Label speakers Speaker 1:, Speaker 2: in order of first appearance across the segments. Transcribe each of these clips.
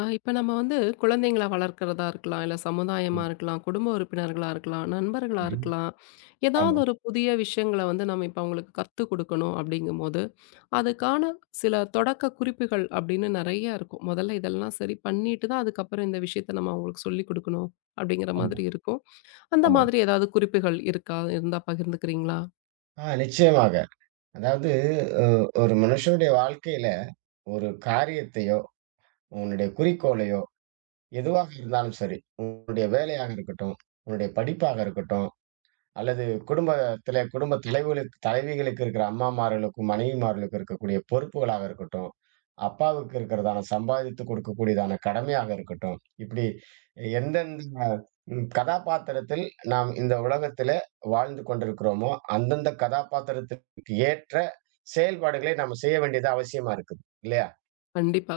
Speaker 1: ஆ, இப்ப நம்ம வந்து குழந்தைங்கள வளர்க்கிறதா இருக்கலாம், இல்ல சமுதாயமா
Speaker 2: ம்.
Speaker 1: இருக்கலாம், குடும்ப உறுப்பினர்களா இருக்கலாம், நண்பர்களா
Speaker 2: ம்ஹ்ம்.
Speaker 1: இருக்கலாம். ஏதாவது
Speaker 2: ஆமா,
Speaker 1: ஒரு புதிய விஷயங்கள வந்து நம்ம இப்ப அவங்களுக்கு கத்துக் கொடுக்கணும் அப்படிங்கும்போது, அதுக்கான சில தொடக்க குறிப்புகள் அப்படின்னு நெறைய இருக்கும். முதல்ல இதெல்லாம் சரி பண்ணிட்டு தான் அதுக்கப்புறம் இந்த விஷயத்த நம்ம அவங்களுக்கு சொல்லிக் கொடுக்கணும் அப்படிங்கிற
Speaker 2: ஆமா,
Speaker 1: மாதிரி இருக்கும். அந்த
Speaker 2: ஆமா.
Speaker 1: மாதிரி ஏதாவது குறிப்புகள் இருக்கா? இருந்தா பகிர்ந்துக்கிறீங்களா?
Speaker 2: நிச்சயமாக. அதாவது அ ஒரு மனுஷனுடைய வாழ்க்கையில ஒரு காரியத்தையோ, உன்னுடைய குறிக்கோளையோ, எதுவாக இருந்தாலும் சரி, உன்னுடைய வேலையாக இருக்கட்டும், உன்னுடைய படிப்பாக இருக்கட்டும், அல்லது குடும்பத்திலே குடும்ப தலைவர்களுக்கு தலைவிகளுக்கு இருக்கிற அம்மாமார்களுக்கும், மனைவிமார்களுக்கும் இருக்கக்கூடிய பொறுப்புகளாக இருக்கட்டும். அப்பாவுக்கு இருக்கிறதான சம்பாதித்து கொடுக்கக்கூடியதான கடமையாக இருக்கட்டும். இப்படி எந்தெந்த கதாபாத்திரத்தில் நாம் இந்த உலகத்திலே வாழ்ந்து கொண்டிருக்கிறோமோ, அந்தந்த கதாபாத்திரத்திற்கு ஏற்ற செயல்பாடுகளை நாம செய்ய வேண்டியது அவசியமா இருக்குது. இல்லையா?
Speaker 1: கண்டிப்பா,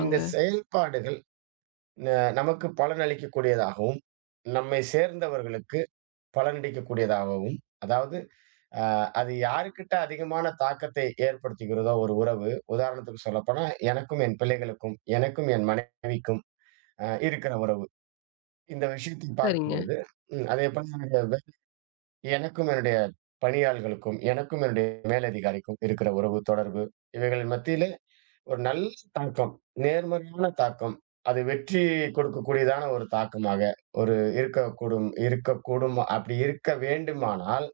Speaker 2: இந்த செயல்பாடுகள் ந நமக்கு பலனளிக்கக்கூடியதாகவும், நம்மை சேர்ந்தவர்களுக்கு பலனளிக்கக்கூடியதாகவும், அதாவது அ அது யாருக்கிட்ட அதிகமான தாக்கத்தை ஏற்படுத்துகிறதோ ஒரு உறவு, உதாரணத்துக்கு சொல்லப்போனா எனக்கும் என் பிள்ளைகளுக்கும், எனக்கும் என் மனைவிக்கும் இருக்கிற உறவு. இந்த விஷயத்தை பார்க்கும்
Speaker 1: சரிங்க.
Speaker 2: பொழுது, அதேபோல என்னுடைய எனக்கும் என்னுடைய பணியாள்களுக்கும், எனக்கும் என்னுடைய மேலதிகாரிக்கும் இருக்கிற உறவு, தொடர்பு இவைகளின் மத்தியிலே ஒரு நல்ல தாக்கம், நேர்மறையான தாக்கம். அது வெற்றி கொடுக்கக்கூடியதான ஒரு தாக்கமாக ஒரு இருக்கக்கூடும் இருக்கக்கூடும் அப்படி இருக்க வேண்டுமானால்,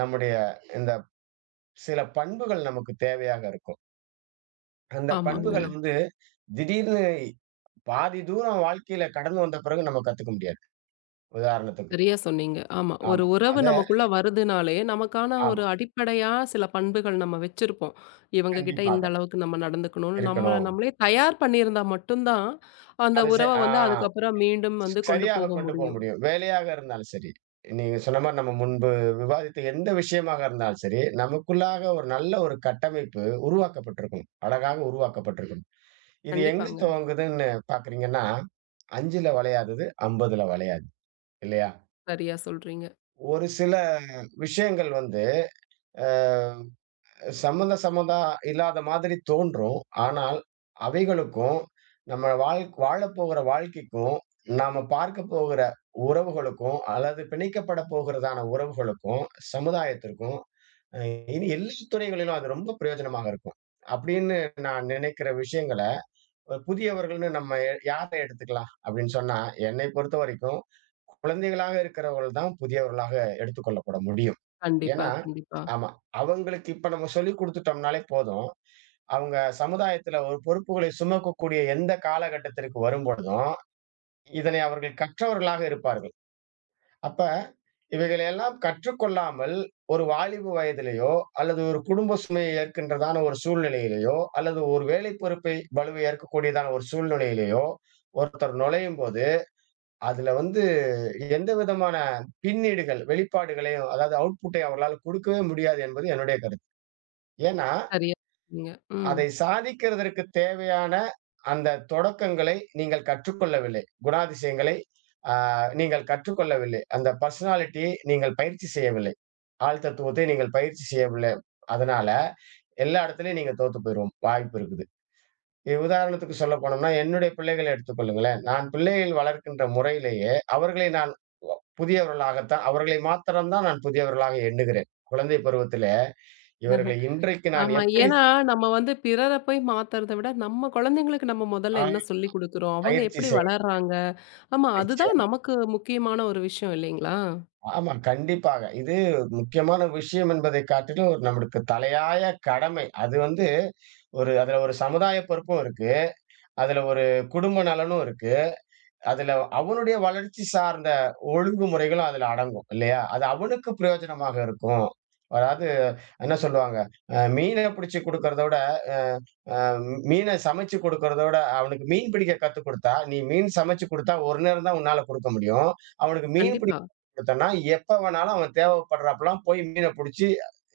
Speaker 2: நம்முடைய இந்த சில பண்புகள் நமக்கு தேவையாக இருக்கும். அந்த
Speaker 1: ஆமாங்க.
Speaker 2: பண்புகள் வந்து திடீர்னு பாதி தூரம் வாழ்க்கையில கடந்து வந்த பிறகு நம்ம கத்துக்க முடியாது. உதாரணத்துக்கு.
Speaker 1: சரியா சொன்னீங்க. ஆமா. ஒரு
Speaker 2: ஆமா.
Speaker 1: உறவு
Speaker 2: அத
Speaker 1: நமக்குள்ள வருதுனாலே, நமக்கான ஒரு
Speaker 2: ஆமா.
Speaker 1: அடிப்படையா சில பண்புகள் நம்ம வச்சிருப்போம். இவங்க கிட்ட இந்த
Speaker 2: கண்டிப்பாக
Speaker 1: அளவுக்கு நம்ம நடந்துக்கணும்னு நம்மள
Speaker 2: இருக்கணும்.
Speaker 1: நம்மளே தயார் பண்ணியிருந்தா மட்டும் தான், அந்த
Speaker 2: அது செ
Speaker 1: உறவ
Speaker 2: ஆ
Speaker 1: வந்து அதுக்கப்புறம் மீண்டும் வந்து கொண்டு
Speaker 2: சரியாக
Speaker 1: போக
Speaker 2: கொண்டு போ
Speaker 1: முடியும்.
Speaker 2: முடியும். வேலையாக இருந்தாலும் சரி. நீங்க சொன்ன மாரி நம்ம முன்பு விவாதித்த எந்த விஷயமாக இருந்தாலும் சரி, நமக்குள்ளாக ஒரு நல்ல ஒரு கட்டமைப்பு உருவாக்கப்பட்டிருக்கும். அழகாக உருவாக்கப்பட்டிருக்கும். இது எங்க
Speaker 1: கண்டிப்பாங்க.
Speaker 2: துவங்குதுன்னு பார்க்குறீங்கன்னா, 5ல வளையாதது 50ல வளையாது. இல்லையா?
Speaker 1: சரியா சொல்றீங்க.
Speaker 2: ஒரு சில விஷயங்கள் வந்து அ சம்மந்த சம்மந்தம் இல்லாத மாதிரி தோன்றும். ஆனால் அவைகளுக்கும், நம்ம வாழப்போகிற வாழ்க்கைக்கும், நாம பார்க்கப் போகிற உறவுகளுக்கும், அல்லது பிணைக்கப்பட போகிறதான உறவுகளுக்கும், சமுதாயத்திற்கும் அ இனி எல்லா துறைகளிலும் அது ரொம்ப பிரயோஜனமாக இருக்கும். அப்படின்னு நான் நினைக்கிற விஷயங்கள ஒரு புதியவர்கள்ன்னு நம்ம யார எடுத்துக்கலாம் அப்படின்னு சொன்னா, என்னை பொறுத்தவரைக்கும் குழந்தைகளாக இருக்கிறவர்கள் தான் புதியவர்களாக எடுத்துக்கொள்ளப்பட முடியும்.
Speaker 1: கண்டிப்பா,
Speaker 2: ஏன்னா
Speaker 1: கண்டிப்பா.
Speaker 2: ஆமா. அவங்களுக்கு இப்ப நம்ம சொல்லிக் குடுத்துட்டோம்னாலே போதும். அவங்க சமுதாயத்துல ஒரு பொறுப்புகளை சுமக்கக்கூடிய எந்த காலகட்டத்திற்கு வரும்பொழுதும், இதனை அவர்கள் கற்றவர்களாக இருப்பார்கள். அப்ப இவைகளையெல்லாம் கற்றுக்கொள்ளாமல், ஒரு வாலிப வயதிலேயோ, அல்லது ஒரு குடும்ப சுமையை ஏற்கின்றதான ஒரு சூழ்நிலையிலேயோ, அல்லது ஒரு வேலை பொறுப்பை பளுவை ஏற்கக்கூடியதான ஒரு சூழ்நிலையிலேயோ, ஒருத்தர் நுழையும்போது, அதுல வந்து எந்த விதமான பின்னீடுகள், வெளிப்பாடுகளையும் அதாவது அவுட்புட்டை அவர்களால குடுக்கவே முடியாது என்பது என்னுடைய கருத்து. ஏன்னா,
Speaker 1: சரியா சொன்னீங்க. ம்.
Speaker 2: அதை சாதிக்கிறதற்கு தேவையான அந்த தொடக்கங்களை நீங்கள் கற்றுக்கொள்ளவில்லை. குணாதிசயங்களை, ஆ நீங்கள் கற்றுக்கொள்ளவில்லை. அந்த பெர்சனாலிட்டியை நீங்கள் பயிற்சி செய்யவில்லை. ஆள் தத்துவத்தை நீங்கள் பயிற்சி செய்யவில்லை. அதனால எல்லா இடத்துலயும் நீங்க தோத்து போயிருவோம். வாய்ப்பு இருக்குது. உதாரணத்துக்கு சொல்லப் போனோம்னா, என்னுடைய பிள்ளைகள எடுத்துக்கொள்ளுங்களேன். நான் பிள்ளைகள் வளர்க்கின்ற முறையிலேயே அவர்களை நான் புதியவர்களாகத்தான் அவர்களை மாத்திரம் தான் நான் புதியவர்களாக எண்ணுகிறேன். குழந்தை பருவத்திலே இவர்களை இன்றைக்கு நான்
Speaker 1: ஆமா.
Speaker 2: எப்படி
Speaker 1: ஏன்னா நம்ம வந்து பிறர போய் மாத்துறத விட, நம்ம குழந்தைங்களுக்கு நம்ம
Speaker 2: ஆ
Speaker 1: முதல்ல என்ன சொல்லிக் குடுக்குறோம்? அவங்க
Speaker 2: பயிற்சி
Speaker 1: எப்படி
Speaker 2: செய்
Speaker 1: வளர்றாங்க? ஆமா. அதுதான்
Speaker 2: நிச்சயமா.
Speaker 1: நமக்கு முக்கியமான ஒரு விஷயம் இல்லைங்களா?
Speaker 2: ஆமா, கண்டிப்பாக. இது முக்கியமான விஷயம் என்பதை காட்டிலும் ஒரு நம்மளுக்கு தலையாய கடமை. அது வந்து ஒரு அதுல ஒரு சமுதாய பொறுப்பும் இருக்கு. அதுல ஒரு குடும்ப நலனும் இருக்கு. அதுல அவனுடைய வளர்ச்சி சார்ந்த ஒழுங்குமுறைகளும் அதுல அடங்கும் இல்லையா? அது அவனுக்கு பிரயோஜனமாக இருக்கும். அதாவது என்ன சொல்லுவாங்க, மீன பிடிச்சு குடுக்கறத விட, அ அ மீன சமைச்சு குடுக்கறத விட, அவனுக்கு மீன் பிடிக்க கத்துக் குடுத்தா, நீ மீன் சமைச்சு குடுத்தா, ஒரு நேரம் தான் உன்னால குடுக்க முடியும். அவனுக்கு மீன்
Speaker 1: கண்டிப்பா,
Speaker 2: பிடிக்க குடுத்தன்னா, எப்ப வேணாலும் அவன் தேவைப்படுறாப்பலாம் போய் மீன புடிச்சு,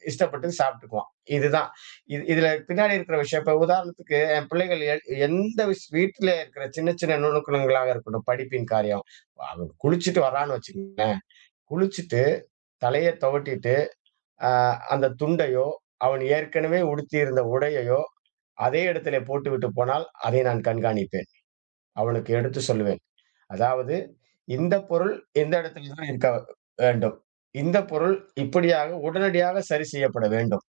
Speaker 2: இஷ்டப்பட்டு சாப்பிட்டுக்குவான். இதுதான். இது இதுல பின்னாடி இருக்கிற விஷயம். இப்ப உதாரணத்துக்கு என் பிள்ளைகள் எ எந்த விஷ் வீட்ல இருக்கிற சின்ன சின்ன நுணுக்கங்களாக இருக்கட்டும், படிப்பின் காரியம். அவன் குளிச்சுட்டு வர்றான்னு வச்சுக்கங்களேன், குளிச்சுட்டு தலைய துவட்டிட்டு அ அந்த துண்டையோ, அவன் ஏற்கனவே உடுத்தியிருந்த உடையையோ, அதே இடத்திலே போட்டுவிட்டு போனால், அதை நான் கண்காணிப்பேன். அவனுக்கு எடுத்துச் சொல்லுவேன். அதாவது இந்த பொருள் இந்த இடத்தில் தான் இருக்க வேண்டும். இந்த பொருள் இப்படியாக உடனடியாக சரி செய்யப்பட வேண்டும்.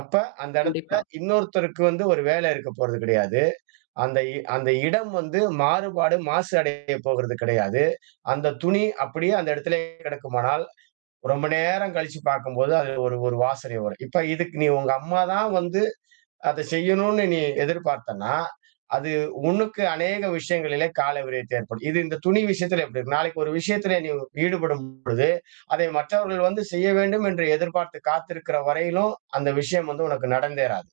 Speaker 2: அப்ப அந்த இடத்துல
Speaker 1: கண்டிப்பா.
Speaker 2: இன்னொருத்தருக்கு வந்து ஒரு வேலை இருக்கப் போறது கிடையாது. அந்த அந்த இடம் வந்து மாறுபாடு, மாசு அடையப் போகிறது கிடையாது. அந்த துணி அப்படியே அந்த இடத்திலே கிடக்குமானால், ரொம்ப நேரம் கழிச்சு பார்க்கும்போது, அது ஒரு ஒரு வாசனை வரும். இப்ப இதுக்கு நீ உங்க அம்மா தான் வந்து அத செய்யணும்னு நீ எதிர்பார்த்தன்னா, அது உனக்கு அநேக விஷயங்களிலே கால விரயத்தை ஏற்படும். இது இந்த துணி விஷயத்துல எப்படி இருக்கும்? நாளைக்கு ஒரு விஷயத்திலே நீ ஈடுபடும் பொழுது, அதை மற்றவர்கள் வந்து செய்ய வேண்டும் என்று எதிர்பார்த்து காத்திருக்கிற வரையிலும், அந்த விஷயம் வந்து உனக்கு நடந்தேறாது.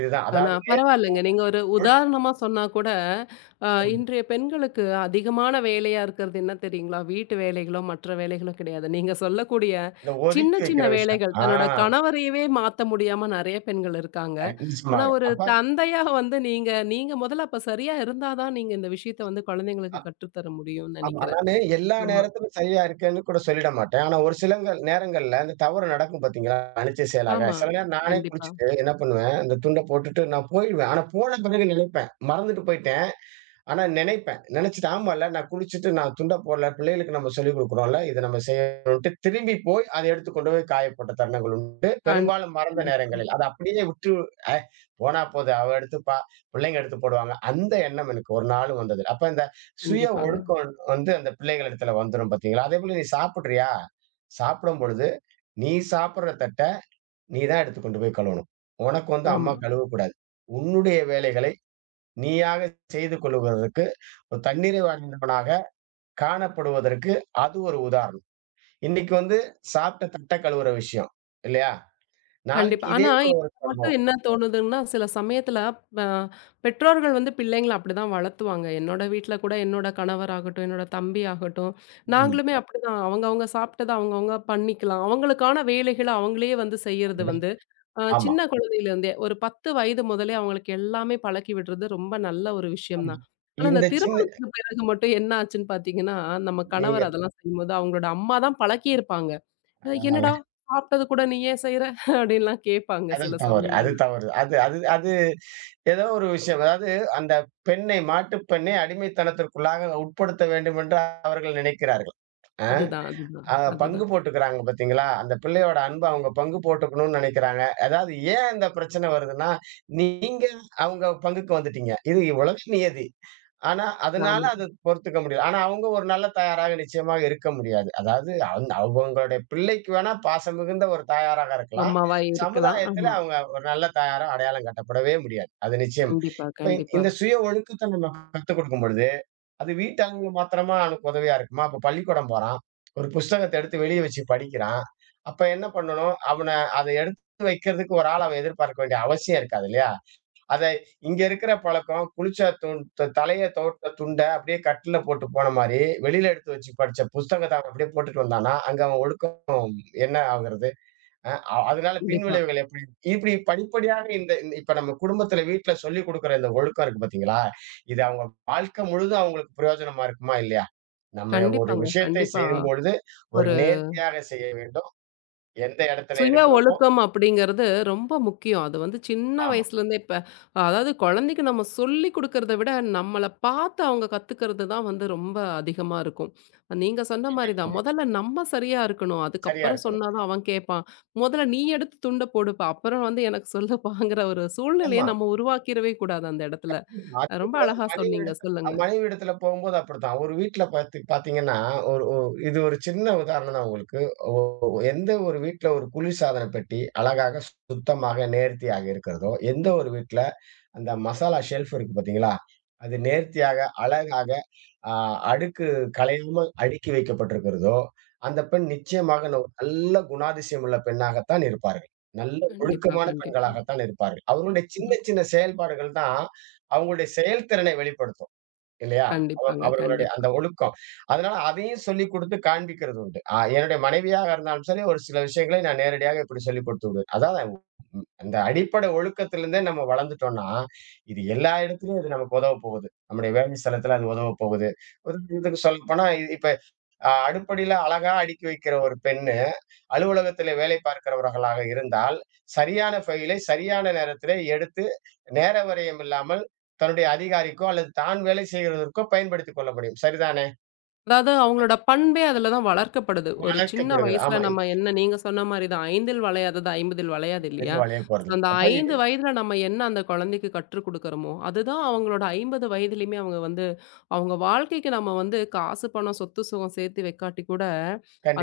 Speaker 2: இதுதான்.
Speaker 1: ஆனா
Speaker 2: அதாவது
Speaker 1: பரவாயில்லங்க. நீங்க ஒரு
Speaker 2: நேர்கொள்
Speaker 1: உதாரணமா சொன்னா கூட, இன்றைய பெண்களுக்கு அதிகமான வேலையா இருக்கிறது என்ன தெரியுங்களா? வீட்டு வேலைகளோ, மற்ற வேலைகளோ கிடையாது. நீங்க சொல்லக்கூடிய
Speaker 2: இந்த ஒதுக்கி
Speaker 1: சின்ன சின்ன
Speaker 2: வைக்கிற விஷயம்.
Speaker 1: வேலைகள்,
Speaker 2: ஆ,
Speaker 1: தன்னோட கணவரையவே மாத்த முடியாம நெறைய பெண்கள் இருக்காங்க.
Speaker 2: அ
Speaker 1: ஆனா
Speaker 2: நிச்சயமாக.
Speaker 1: ஒரு
Speaker 2: அப்ப
Speaker 1: தந்தையா வந்து நீங்க நீங்க முதல்ல அப்ப சரியா இருந்தா தான் நீங்க இந்த விஷயத்த வந்து குழந்தைங்களுக்கு கற்றுத்தர முடியும்னு
Speaker 2: ஆமா.
Speaker 1: நெனைக்கிறேன்.
Speaker 2: நானு எல்லா
Speaker 1: ஆமா,
Speaker 2: நேரத்திலும் சரியா இருக்கேன்னு கூட சொல்லிட மாட்டேன். ஆனா ஒரு சிலங்கள் நேரங்கள்ல அந்த தவறு நடக்கும் பார்த்தீங்களா? அனிச்சை செயலாக.
Speaker 1: ஆமா.
Speaker 2: சில நேரம் நானே
Speaker 1: கண்டிப்பா.
Speaker 2: குளிச்சுட்டு என்ன பண்ணுவேன், அந்த துண்ட போட்டுட்டு நான் போயிடுவேன். ஆனா போன பிறகு நினைப்பேன். மறந்துட்டு போயிட்டேன். ஆனா நினைப்பேன். நினைச்சுட்டு ஆமால்ல நான் குளிச்சுட்டு நான் துண்ட போடல. பிள்ளைகளுக்கு நம்ம சொல்லிக் குடுக்குறோம்ல. இத நம்ம செய்யணும்ன்ட்டு திரும்பி போய் அத எடுத்து கொண்டு போய் காய போட்ட தருணங்கள் உண்டு.
Speaker 1: கண்
Speaker 2: பெரும்பாலும் மறந்த
Speaker 1: கண்டிப்பா,
Speaker 2: நேரங்களில். அத அப்படியே விட்டு "அ போனா போது அவ எடுத்துப்பா. பிள்ளைங்க எடுத்து போடுவாங்க." அந்த எண்ணம் எனக்கு ஒரு நாளும் வந்ததில்ல. அப்ப இந்த சுய
Speaker 1: கண்டிப்பாங்க.
Speaker 2: ஒழுக்கம் வந்து அந்த பிள்ளைகள் இடத்துல வந்துரும் பார்த்தீங்களா? அதேபோல நீ சாப்பிடுறியா? சாப்பிடும் பொழுது நீ சாப்பிடுற தட்ட நீ தான் எடுத்து கொண்டு போய் கழுவணும். உனக்கு வந்து அம்மா
Speaker 1: ஆமா.
Speaker 2: கழுவக்கூடாது. உன்னுடைய வேலைகளை நீயாக செய்து கொள்ளுவதற்கு ஒரு தன்னிறை வாய்ந்தவனாக காணப்படுவதற்கு அது ஒரு உதாரணம். இன்னைக்கு வந்து சாப்பிட்ட தட்ட கழுவுற விஷயம் இல்லையா? நாளைக்கு
Speaker 1: கண்டிப்பா.
Speaker 2: இதே
Speaker 1: ஆனா,
Speaker 2: போல
Speaker 1: இப்ப
Speaker 2: ஒரு
Speaker 1: மட்டும்
Speaker 2: சம்பவம்.
Speaker 1: என்ன தோணுதுன்னா, சில சமயத்துல அ பெற்றோர்கள் வந்து பிள்ளைங்கள அப்படிதான் வளர்த்துவாங்க. என்னோட வீட்ல கூட என்னோட கணவராகட்டும், என்னோட தம்பி ஆகட்டும்,
Speaker 2: ம்.
Speaker 1: நாங்களுமே அப்படிதான். அவங்கவங்க சாப்பிட்டத அவங்கவங்க பண்ணிக்கலாம். அவங்களுக்கான வேலைகள அவங்களே வந்து செய்யறது
Speaker 2: அதுதான்.
Speaker 1: வந்து,
Speaker 2: ஆமா,
Speaker 1: சின்ன குழந்தையிலேருந்தே ஒரு 10 வயது முதலே அவங்களுக்கு எல்லாமே பழக்கி விடுறது ரொம்ப நல்ல ஒரு விஷயம்
Speaker 2: ஆமா.
Speaker 1: தான். ஆனா,
Speaker 2: இந்த
Speaker 1: இந்த
Speaker 2: சின்ன
Speaker 1: திருமணத்துக்கு பிறகு மட்டும் என்ன ஆச்சுன்னு பார்த்தீங்கன்னா, நம்ம
Speaker 2: நீங்க
Speaker 1: கணவர் அதெல்லாம் செய்யும்போது அவங்களோட அம்மா தான் பழக்கியிருப்பாங்க.
Speaker 2: ஆ
Speaker 1: "என்னடா சாப்பிட்டது கூட நீ ஏன் செய்ற?" அப்படின்லாம் கேட்பாங்க
Speaker 2: அது
Speaker 1: சில
Speaker 2: தவறு, அது
Speaker 1: சமயங்கள்ல.
Speaker 2: தவறு. அது அது அது ஏதோ ஒரு விஷயம். அதாவது அந்த பெண்ணை மாட்டுப் பெண்ணை அடிமைத்தனத்திற்குள்ளாக உட்படுத்த வேண்டும் என்று அவர்கள் நினைக்கிறார்கள். அ.
Speaker 1: அதுதான், அதுதான்,
Speaker 2: ஆ பங்கு
Speaker 1: அதுதான்.
Speaker 2: போட்டுக்கிறாங்க பார்த்தீங்களா? அந்த பிள்ளையோட அன்ப அவங்க பங்கு போட்டுக்கணும்னு நினைக்கிறாங்க. அதாவது ஏன் இந்த பிரச்சனை வருதுன்னா, நீங்க அவங்க பங்குக்கு வந்துட்டீங்க. இது உலக நியதி. ஆனா, அதனால
Speaker 1: ஆமா.
Speaker 2: அது பொறுத்துக்க முடியல. ஆனா, அவங்க ஒரு நல்ல தாயாராக நிச்சயமாக இருக்க முடியாது. அதாவது அவங்களுடைய பிள்ளைக்கு வேணா பாசம் மிகுந்த ஒரு தாயாராக இருக்கலாம்.
Speaker 1: அம்மாவா இருக்கலாம்.
Speaker 2: சமுதாயத்தில
Speaker 1: ஆமா.
Speaker 2: அவங்க ஒரு நல்ல தாயாரா அடையாளம் காட்டப்படவே முடியாது. அது நிச்சயம்.
Speaker 1: கண்டிப்பா,
Speaker 2: இப்ப
Speaker 1: கண்டிப்பா,
Speaker 2: இந்த சுய ஒழுக்கத்த நம்ம கத்துக் கொடுக்கும் பொழுது அது வீட்டாங்க மாத்திரமா அவனுக்கு உதவியா இருக்குமா? அப்ப பள்ளிக்கூடம் போறான். ஒரு புஸ்தகத்த எடுத்து வெளிய வச்சு படிக்கிறான். அப்ப என்ன பண்ணணும்? அவன அத எடுத்து வைக்கிறதுக்கு ஒரு ஆள் அவன் எதிர்பார்க்க வேண்டிய அவசியம் இருக்காது இல்லையா? அத இங்க இருக்கிற பழக்கம் குளிச்ச துண் த தலைய துவட்ட துண்ட அப்படியே கட்டில்ல போட்டு போன மாரி, வெளியில எடுத்து வச்சு படிச்ச புஸ்தகத்த அவன் அப்படியே போட்டுட்டு வந்தான்னா, அங்க அவன் ஒழுக்கம் என்ன ஆகுறது? அ அ அதனால பின்
Speaker 1: கண்டிப்பா.
Speaker 2: விளைவுகள் எப்படி? இப்படி படிப்படியாக இந்த இந்த இப்ப நம்ம குடும்பத்தில வீட்ல சொல்லிக் குடுக்குற இந்த ஒழுக்கம் இருக்கு பார்த்தீங்களா? இது அவங்க வாழ்க்கை முழுதும் அவங்களுக்கு பிரயோஜனமா இருக்குமா? இல்லையா? நம்ம ஒரு
Speaker 1: கண்டிப்பாங்க,
Speaker 2: விஷயத்தை
Speaker 1: கண்டிப்பா.
Speaker 2: செய்யும்பொழுது, ஒரு
Speaker 1: ஒரு
Speaker 2: நேர்த்தியாக செய்ய வேண்டும். எந்த இடத்துல
Speaker 1: சுய
Speaker 2: எடுக்கிறோமோ
Speaker 1: ஒழுக்கம் அப்படிங்கிறது ரொம்ப முக்கியம். அது வந்து சின்ன
Speaker 2: ஆமா.
Speaker 1: வயசுலேருந்தே இப்ப அதாவது குழந்தைக்கு நம்ம சொல்லிக் குடுக்கிறத விட, நம்மள பார்த்து அவங்க கத்துக்கிறது தான் வந்து ரொம்ப அதிகமா இருக்கும். நீங்க சொன்ன மாரி தான்.
Speaker 2: கண்டிப்பாங்க.
Speaker 1: முதல்ல நம்ம சரியா இருக்கணும்.
Speaker 2: சரியா
Speaker 1: அதுக்கப்புறம்
Speaker 2: இருக்கணும்.
Speaker 1: சொன்னா தான் அவன் கேட்பான். "முதல்ல நீ எடுத்து துண்ட போடுப்பா, அப்புறம் வந்து எனக்கு சொல்லுப்பாங்கிற" ஒரு சூழ்நிலைய
Speaker 2: ஆமா.
Speaker 1: நம்ம உருவாக்கிடவே கூடாது அந்த இடத்துல.
Speaker 2: அதே
Speaker 1: ரொம்ப
Speaker 2: போல
Speaker 1: அழகா
Speaker 2: மனைவி
Speaker 1: சொன்னீங்க.
Speaker 2: இடத்துல
Speaker 1: சொல்லுங்க.
Speaker 2: மனைவி இடத்துல போகும்போது அப்படித்தான். ஒரு வீட்ல பாத்து பாத்தீங்கன்னா, ஒரு ஒ இது ஒரு சின்ன உதாரணம் தான் உங்களுக்கு. ஒ ஒ- எந்த ஒரு வீட்ல ஒரு குளிர்சாதன பெட்டி அழகாக, சுத்தமாக, நேர்த்தியாக இருக்கிறதோ, எந்த ஒரு வீட்ல அந்த மசாலா ஷெல்ஃப் இருக்கு பாத்தீங்களா? அது நேர்த்தியாக, அழகாக ஆ அடுக்கு கலையாமல் அடுக்கி வைக்கப்பட்டிருக்கிறதோ, அந்த பெண் நிச்சயமாக நல்ல குணாதிசயம் உள்ள பெண்ணாகத்தான் இருப்பார்கள். நல்ல
Speaker 1: கண்டிப்பா,
Speaker 2: ஒழுக்கமான
Speaker 1: கண்டிப்பா.
Speaker 2: பெண்களாகத்தான் இருப்பார்கள். அவர்களுடைய சின்ன
Speaker 1: ம்ஹ்ம்.
Speaker 2: சின்ன செயல்பாடுகள் தான் அவங்களுடைய செயல்திறனை வெளிப்படுத்தும். இல்லையா?
Speaker 1: கண்டிப்பாங்க,
Speaker 2: அவர்களுடைய
Speaker 1: கண்டிப்பா.
Speaker 2: அந்த ஒழுக்கம். அதனால அதையும் சொல்லிக் கொடுத்து காண்பிக்கிறது உண்டு. என்னுடைய மனைவியாக இருந்தாலும் சரி, ஒரு சில விஷயங்களை நான் நேரடியாக இப்படி சொல்லிக் கொடுத்து விடுவேன். அதாவது அந்த அடிப்படை ஒழுக்கத்திலிருந்தே நம்ம வளர்ந்துட்டோம்னா, இது எல்லா இடத்துலயும் இது நமக்கு உதவப் போகுது. நம்முடைய வேலை ஸ்தலத்துல அது உதவப் போகுது. உதாரணத்துக்கு சொல்லப்போனா, இப்ப அடுப்படியில அழகா அடுக்கி வைக்கிற ஒரு பெண்ணு, அலுவலகத்திலே வேலை பார்க்கிறவர்களாக இருந்தால், சரியான ஃபைலை சரியான நேரத்திலே எடுத்து, நேர விரயம் இல்லாமல் தன்னுடைய அதிகாரிக்கோ, அல்லது தான் வேலை செய்கிறதற்கோ பயன்படுத்திக் கொள்ள முடியும். சரிதானே?
Speaker 1: அதாவது அவங்களோட பண்பே அதுல தான் வளர்க்கப்படுது. ஒரு சின்ன
Speaker 2: வளர்க்கப்படுகிறது.
Speaker 1: வயசுல
Speaker 2: ஆமா.
Speaker 1: நம்ம என்ன நீங்க சொன்ன மாரி தான். "ஐந்தில் வளையாதது ஐம்பதில் வளையாது" இல்லையா?
Speaker 2: வளையப்
Speaker 1: So,
Speaker 2: போறதில்ல.
Speaker 1: அந்த
Speaker 2: அப்ப இது
Speaker 1: 5 வயதுல நம்ம என்ன அந்த குழந்தைக்கு கற்றுக் குடுக்குறோமோ, அதுதான் அவங்களோட 50 வயதிலயுமே அவங்க வந்து அவங்க வாழ்க்கைக்கு நம்ம வந்து காசு, பணம், சொத்து, சுகம் சேர்த்து வைக்காட்டி கூட,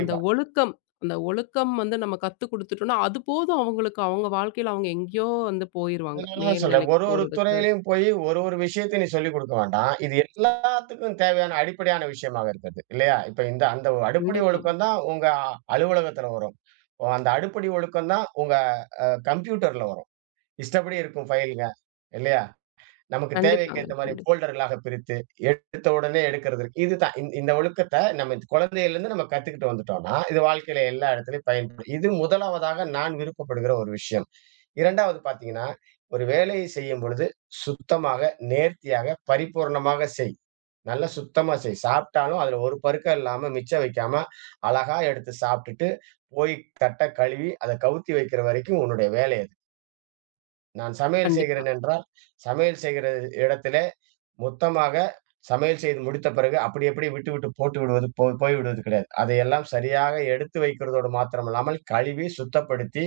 Speaker 1: அந்த ஒழுக்கம் அந்த ஒழுக்கம் வந்து நம்ம கத்து குடுத்துட்டோம்னா, அது போதும் அவங்களுக்கு. அவங்க வாழ்க்கையில அவங்க எங்கேயோ வந்து போயிருவாங்க.
Speaker 2: அதனால தான்
Speaker 1: மேல்
Speaker 2: சொல்றேன்.
Speaker 1: நிலைக்கு
Speaker 2: ஒரு ஒரு
Speaker 1: போறதுக்கு.
Speaker 2: துறையிலயும் போய் ஒரு ஒரு விஷயத்த நீ சொல்லிக் குடுக்க வேண்டாம். இது எல்லாத்துக்கும் தேவையான அடிப்படையான விஷயமாக இருக்கிறது. இல்லையா? இப்ப இந்த அந்த ஒரு அடிப்படை
Speaker 1: கண்டிப்பா.
Speaker 2: ஒழுக்கம் தான் உங்க அலுவலகத்துல வரும். ஓ, அந்த அடிப்படை ஒழுக்கம் தான் உங்க கம்ப்யூட்டர்ல வரும். இஷ்டப்படி இருக்கும் ஃபைல்ங்க. இல்லையா? நமக்கு தேவைக்கு
Speaker 1: கண்டிப்பாங்க.
Speaker 2: ஏத்த மாரி
Speaker 1: கண்டிப்பா.
Speaker 2: ஃபோல்டர்களாக பிரித்து, எடுத்த உடனே எடுக்கிறது இருக்கு. இதுதான். இந்த ஒழுக்கத்த நம்ம குழந்தையிலிருந்து நம்ம கத்துக்கிட்டு வந்துட்டோம்னா, இது வாழ்க்கையில எல்லா இடத்துலயும் பயன்படும். இது முதலாவதாக நான் விருப்பப்படுகிற ஒரு விஷயம். 2வது பார்த்தீங்கன்னா, ஒரு வேலையை செய்யும் பொழுது சுத்தமாக, நேர்த்தியாக, பரிபூரணமாக செய். நல்ல சுத்தமா செய். சாப்பிட்டாலும் அதுல ஒரு பருக்க இல்லாம மிச்சம் வைக்காம, அழகா எடுத்து சாப்பிட்டுட்டு, போய் தட்ட கழுவி, அத கவுத்தி வைக்கிற வரைக்கும் உன்னுடைய வேலை அது. நான் சமையல்
Speaker 1: கண்டிப்பா.
Speaker 2: செய்கிறேன் என்றால், சமையல் செய்கிற இடத்திலே மொத்தமாக சமையல் செய்து முடித்த பிறகு அப்படி அப்படியே விட்டு விட்டு போட்டு விடுவது போய்விடுவது கிடையாது. அதையெல்லாம் சரியாக எடுத்து வைக்கிறதோடு மாத்திரம் இல்லாமல், கழுவி சுத்தப்படுத்தி,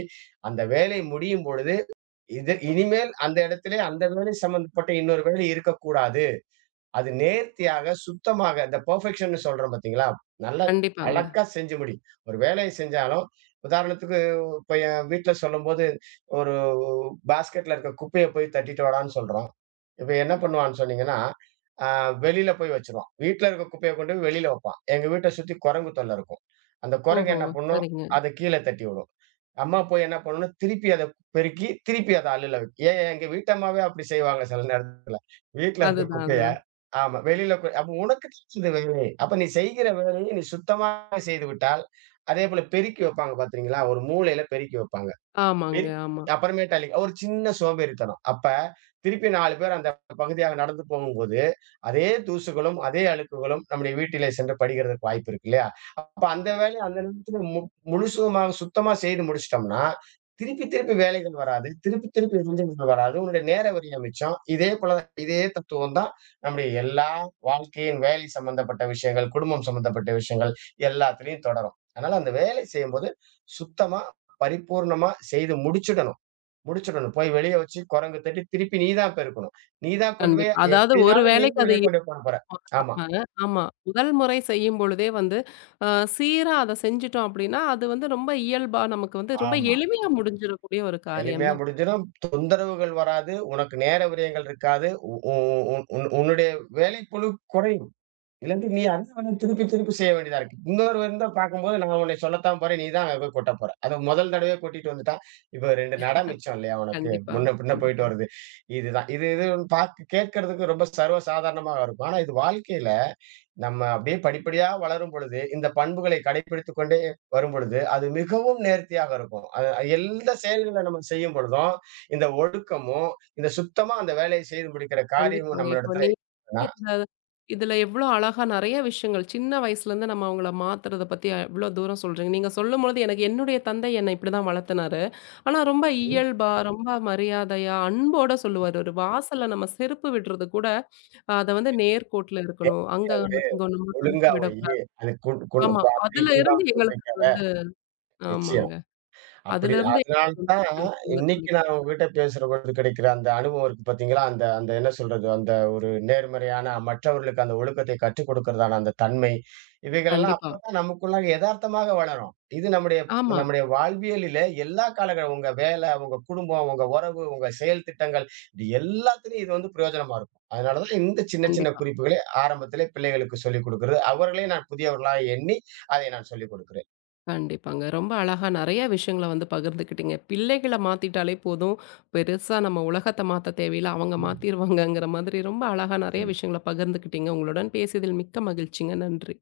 Speaker 2: அந்த வேலை முடியும் பொழுது இது இனிமேல் அந்த இடத்திலே அந்த வேலை சம்மந்தப்பட்ட இன்னொரு வேலை இருக்கக்கூடாது. அது நேர்த்தியாக, சுத்தமாக இந்த பெர்ஃபெக்ஷன்னு சொல்றோம் பார்த்தீங்களா? நல்லா
Speaker 1: கண்டிப்பாங்க.
Speaker 2: அழகா செஞ்சு முடி. ஒரு வேலைய செஞ்சாலும், உதாரணத்துக்கு இப்ப என் வீட்ல சொல்லும்போது, ஒரு பாஸ்கெட்ல இருக்க குப்பைய போய் தட்டிட்டு வாடான்னு சொல்றோம். இப்ப என்ன பண்ணுவான்னு சொன்னீங்கன்னா, அ வெளியில போய் வச்சுருவான். வீட்ல இருக்க குப்பைய கொண்டு போய் வெளியில வைப்பான். எங்க வீட்ட சுத்தி குரங்கு தொல்ல இருக்கும். அந்த குரங்கு
Speaker 1: ஓஹோ!
Speaker 2: என்ன பண்ணும்?
Speaker 1: சரிங்க.
Speaker 2: அத கீழ தட்டி விடும். அம்மா போய் என்ன பண்ணும்னா, திருப்பி அத பெருக்கி, திருப்பி அத அல்லுல வைக்கும். ஏன் எங்க வீட்டம்மாவே அப்படி செய்வாங்க சில நேரத்துல. வீட்ல இருக்க
Speaker 1: அதுதான்,
Speaker 2: குப்பைய
Speaker 1: அதுதான்.
Speaker 2: ஆமா. வெளியில போய் அப்ப உனக்கு கிடைச்சது வேலை. அப்ப நீ செய்கிற வேலையை நீ சுத்தமா செய்து விட்டால், அதேபோல பெருக்கி வைப்பாங்க பார்த்தீங்களா? ஒரு மூலையில பெருக்கி வைப்பாங்க.
Speaker 1: ஆமாங்க,
Speaker 2: பெரி
Speaker 1: ஆமா.
Speaker 2: அப்புறமேட்டாலே ஒரு சின்ன சோம்பேறித்தனம். அப்ப திருப்பி 4 பேர் அந்த பகுதியாக நடந்து போகும்போது, அதே தூசுகளும், அதே அழுக்குகளும் நம்முடைய வீட்டிலே சென்று படிகிறதற்கு வாய்ப்பு இருக்கு இல்லையா? அப்ப அந்த வேலைய அந்த நேரத்துல முழுசுமாக சுத்தமா செய்து முடிச்சுட்டோம்னா, திருப்பி திருப்பி வேலைகள் வராது. திருப்பி திருப்பி இடைஞ்சல்கள் வராது. உன்னுடைய நேர விரயம் மிச்சம். இதே போல இதே தத்துவம் தான் நம்முடைய எல்லா வாழ்க்கையின் வேலை சம்பந்தப்பட்ட விஷயங்கள், குடும்பம் சம்பந்தப்பட்ட விஷயங்கள் எல்லாத்துலயும் தொடரும். அதனால அந்த வேலை செய்யும்போது சுத்தமா பரிபூர்ணமா செய்து முடிச்சுடணும். முடிச்சுடணும். போய் வெளிய வச்சு குரங்கு தட்டி திருப்பி நீ தான் பெருக்கணும். நீ தான் கொண்டு போய்
Speaker 1: கண்டிப்பா. அதாவது ஒரு
Speaker 2: எப்டினாலும் நீ
Speaker 1: வேளைக்கு அது
Speaker 2: வெளிய கொண்டு போய் போடப்போற.
Speaker 1: இருக்கும்.
Speaker 2: ஆமா.
Speaker 1: ஆமாங்க. ஆமா. முதல் முறை செய்யும் பொழுதே வந்து, அ சீரா அத செஞ்சுட்டோம் அப்டின்னா, அது வந்து ரொம்ப இயல்பா நமக்கு வந்து ரொம்ப
Speaker 2: ஆமா.
Speaker 1: எளிமையா முடிஞ்சிடக்கூடிய ஒரு காரியம்
Speaker 2: எளிமையா
Speaker 1: தான்.
Speaker 2: முடிஞ்சிடும். தொந்தரவுகள் வராது. உனக்கு நேர விரயங்கள் இருக்காது. உ உ உன் உன் உன்னுடைய வேலைப்பளு குறையும். இல்லாட்டி நீ அதான் வந்து திருப்பி திருப்பி செய்ய வேண்டியதா இருக்கு. இன்னொருவர் இருந்தா பார்க்கும்போது, நான் உன்னை சொல்லத்தான் போறேன். நீ தான் அங்க போய் கொட்டப் போற. அத முதல் தடவையே கொட்டிட்டு வந்துட்டான். இப்ப 2 நட மிச்சம் இல்லையா உனக்கு?
Speaker 1: கண்டிப்பா,
Speaker 2: முன்ன பின்ன போயிட்டு
Speaker 1: கண்டிப்பா.
Speaker 2: வருது. இதுதான். இது இது பாக்க கேட்கறதுக்கு ரொம்ப சர்வ சாதாரணமா இருக்கும். ஆனா இது வாழ்க்கையில நம்ம அப்படியே படிப்படியா வளரும் பொழுது, இந்த பண்புகளை கடைப்பிடித்துக் கொண்டே வரும்பொழுது, அது மிகவும் நேர்த்தியாக இருக்கும். அது எந்த செயல்கள நம்ம செய்யும் பொழுதும், இந்த ஒழுக்கமும், இந்த சுத்தமா அந்த வேலையை செய்து முடிக்கிற காரியமும்
Speaker 1: கண்டிப்பாங்க. இப்போ
Speaker 2: நம்மளிடத்துல
Speaker 1: நீ
Speaker 2: இருக்குன்னா
Speaker 1: இந்த இதுல எவ்ளோ அழகா நெறைய விஷயங்கள் சின்ன வயசுலேருந்து நம்ம அவங்கள மாத்துறத பத்தி எவ்ளோ தூரம் சொல்றீங்க. நீங்க சொல்லும்பொழுது எனக்கு என்னுடைய தந்தை என்னை இப்படிதான் வளர்த்துனாரு. ஆனா ரொம்ப இயல்பா, ரொம்ப மரியாதையா, அன்போட சொல்லுவாரு. ஒரு வாசல்ல நம்ம செருப்பு விடுறது கூட அத வந்து நேர்கோட்டுல இருக்கணும். அங்க ஒண்ணு, இங்க நம்ம
Speaker 2: ஒழுங்கா
Speaker 1: கழட்டி
Speaker 2: வையி.
Speaker 1: விடக்கூடாது.
Speaker 2: அது கொண்டு கொண்டு
Speaker 1: ஆமா.
Speaker 2: அப்படி
Speaker 1: அதுல இருந்து
Speaker 2: இப்படிலாம்
Speaker 1: எங்களுக்கு அது
Speaker 2: நிச்சயமா.
Speaker 1: வந்து ஆமாங்க.
Speaker 2: அப்படி
Speaker 1: அதுலருந்து
Speaker 2: அதனால தான் இன்னைக்கு
Speaker 1: சொல்லிக்
Speaker 2: நான்
Speaker 1: குடுத்தாங்க.
Speaker 2: உங்ககிட்ட பேசுற பொழுது கிடைக்கிற அந்த அனுபவம் இருக்கு பார்த்தீங்களா? அந்த அந்த என்ன சொல்றது? அந்த ஒரு நேர்மறையான மற்றவர்களுக்கு அந்த ஒழுக்கத்தை கற்றுக் கொடுக்கிறதான அந்த தன்மை, இவைகளெல்லாம்
Speaker 1: கண்டிப்பா.
Speaker 2: அப்பதான் நமக்குள்ளாக எதார்த்தமாக வளரும். இது நம்முடைய
Speaker 1: ஆமா.
Speaker 2: நம்முடைய வாழ்வியலிலே எல்லா காலங்கள் உங்க வேலை, உங்க குடும்பம், உங்க உறவு, உங்க செயல் திட்டங்கள் இது எல்லாத்துலயும் இது வந்து பிரயோஜனமா இருக்கும். அதனால தான் இந்த சின்ன சின்ன
Speaker 1: கண்டிப்பா.
Speaker 2: குறிப்புகளை ஆரம்பத்திலே பிள்ளைகளுக்கு சொல்லிக் கொடுக்கிறது. அவர்களையும் நான் புதியவர்களா எண்ணி, அதை நான் சொல்லிக் கொடுக்கிறேன்.
Speaker 1: கண்டிப்பாங்க. ரொம்ப அழகா நெறைய விஷயங்கள வந்து பகிர்ந்துக்கிட்டீங்க. பிள்ளைகள மாத்திட்டாலே போதும், பெருசா நம்ம உலகத்த மாத்த தேவையில்ல. அவங்க
Speaker 2: ம்.
Speaker 1: மாத்திருவாங்கங்கிற மாதிரி ரொம்ப அழகா நெறைய
Speaker 2: சரி.
Speaker 1: விஷயங்கள பகிர்ந்துக்கிட்டீங்க. உங்களுடன் பேசியதில் மிக்க மகிழ்ச்சிங்க. நன்றி.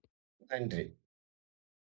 Speaker 2: நன்றி.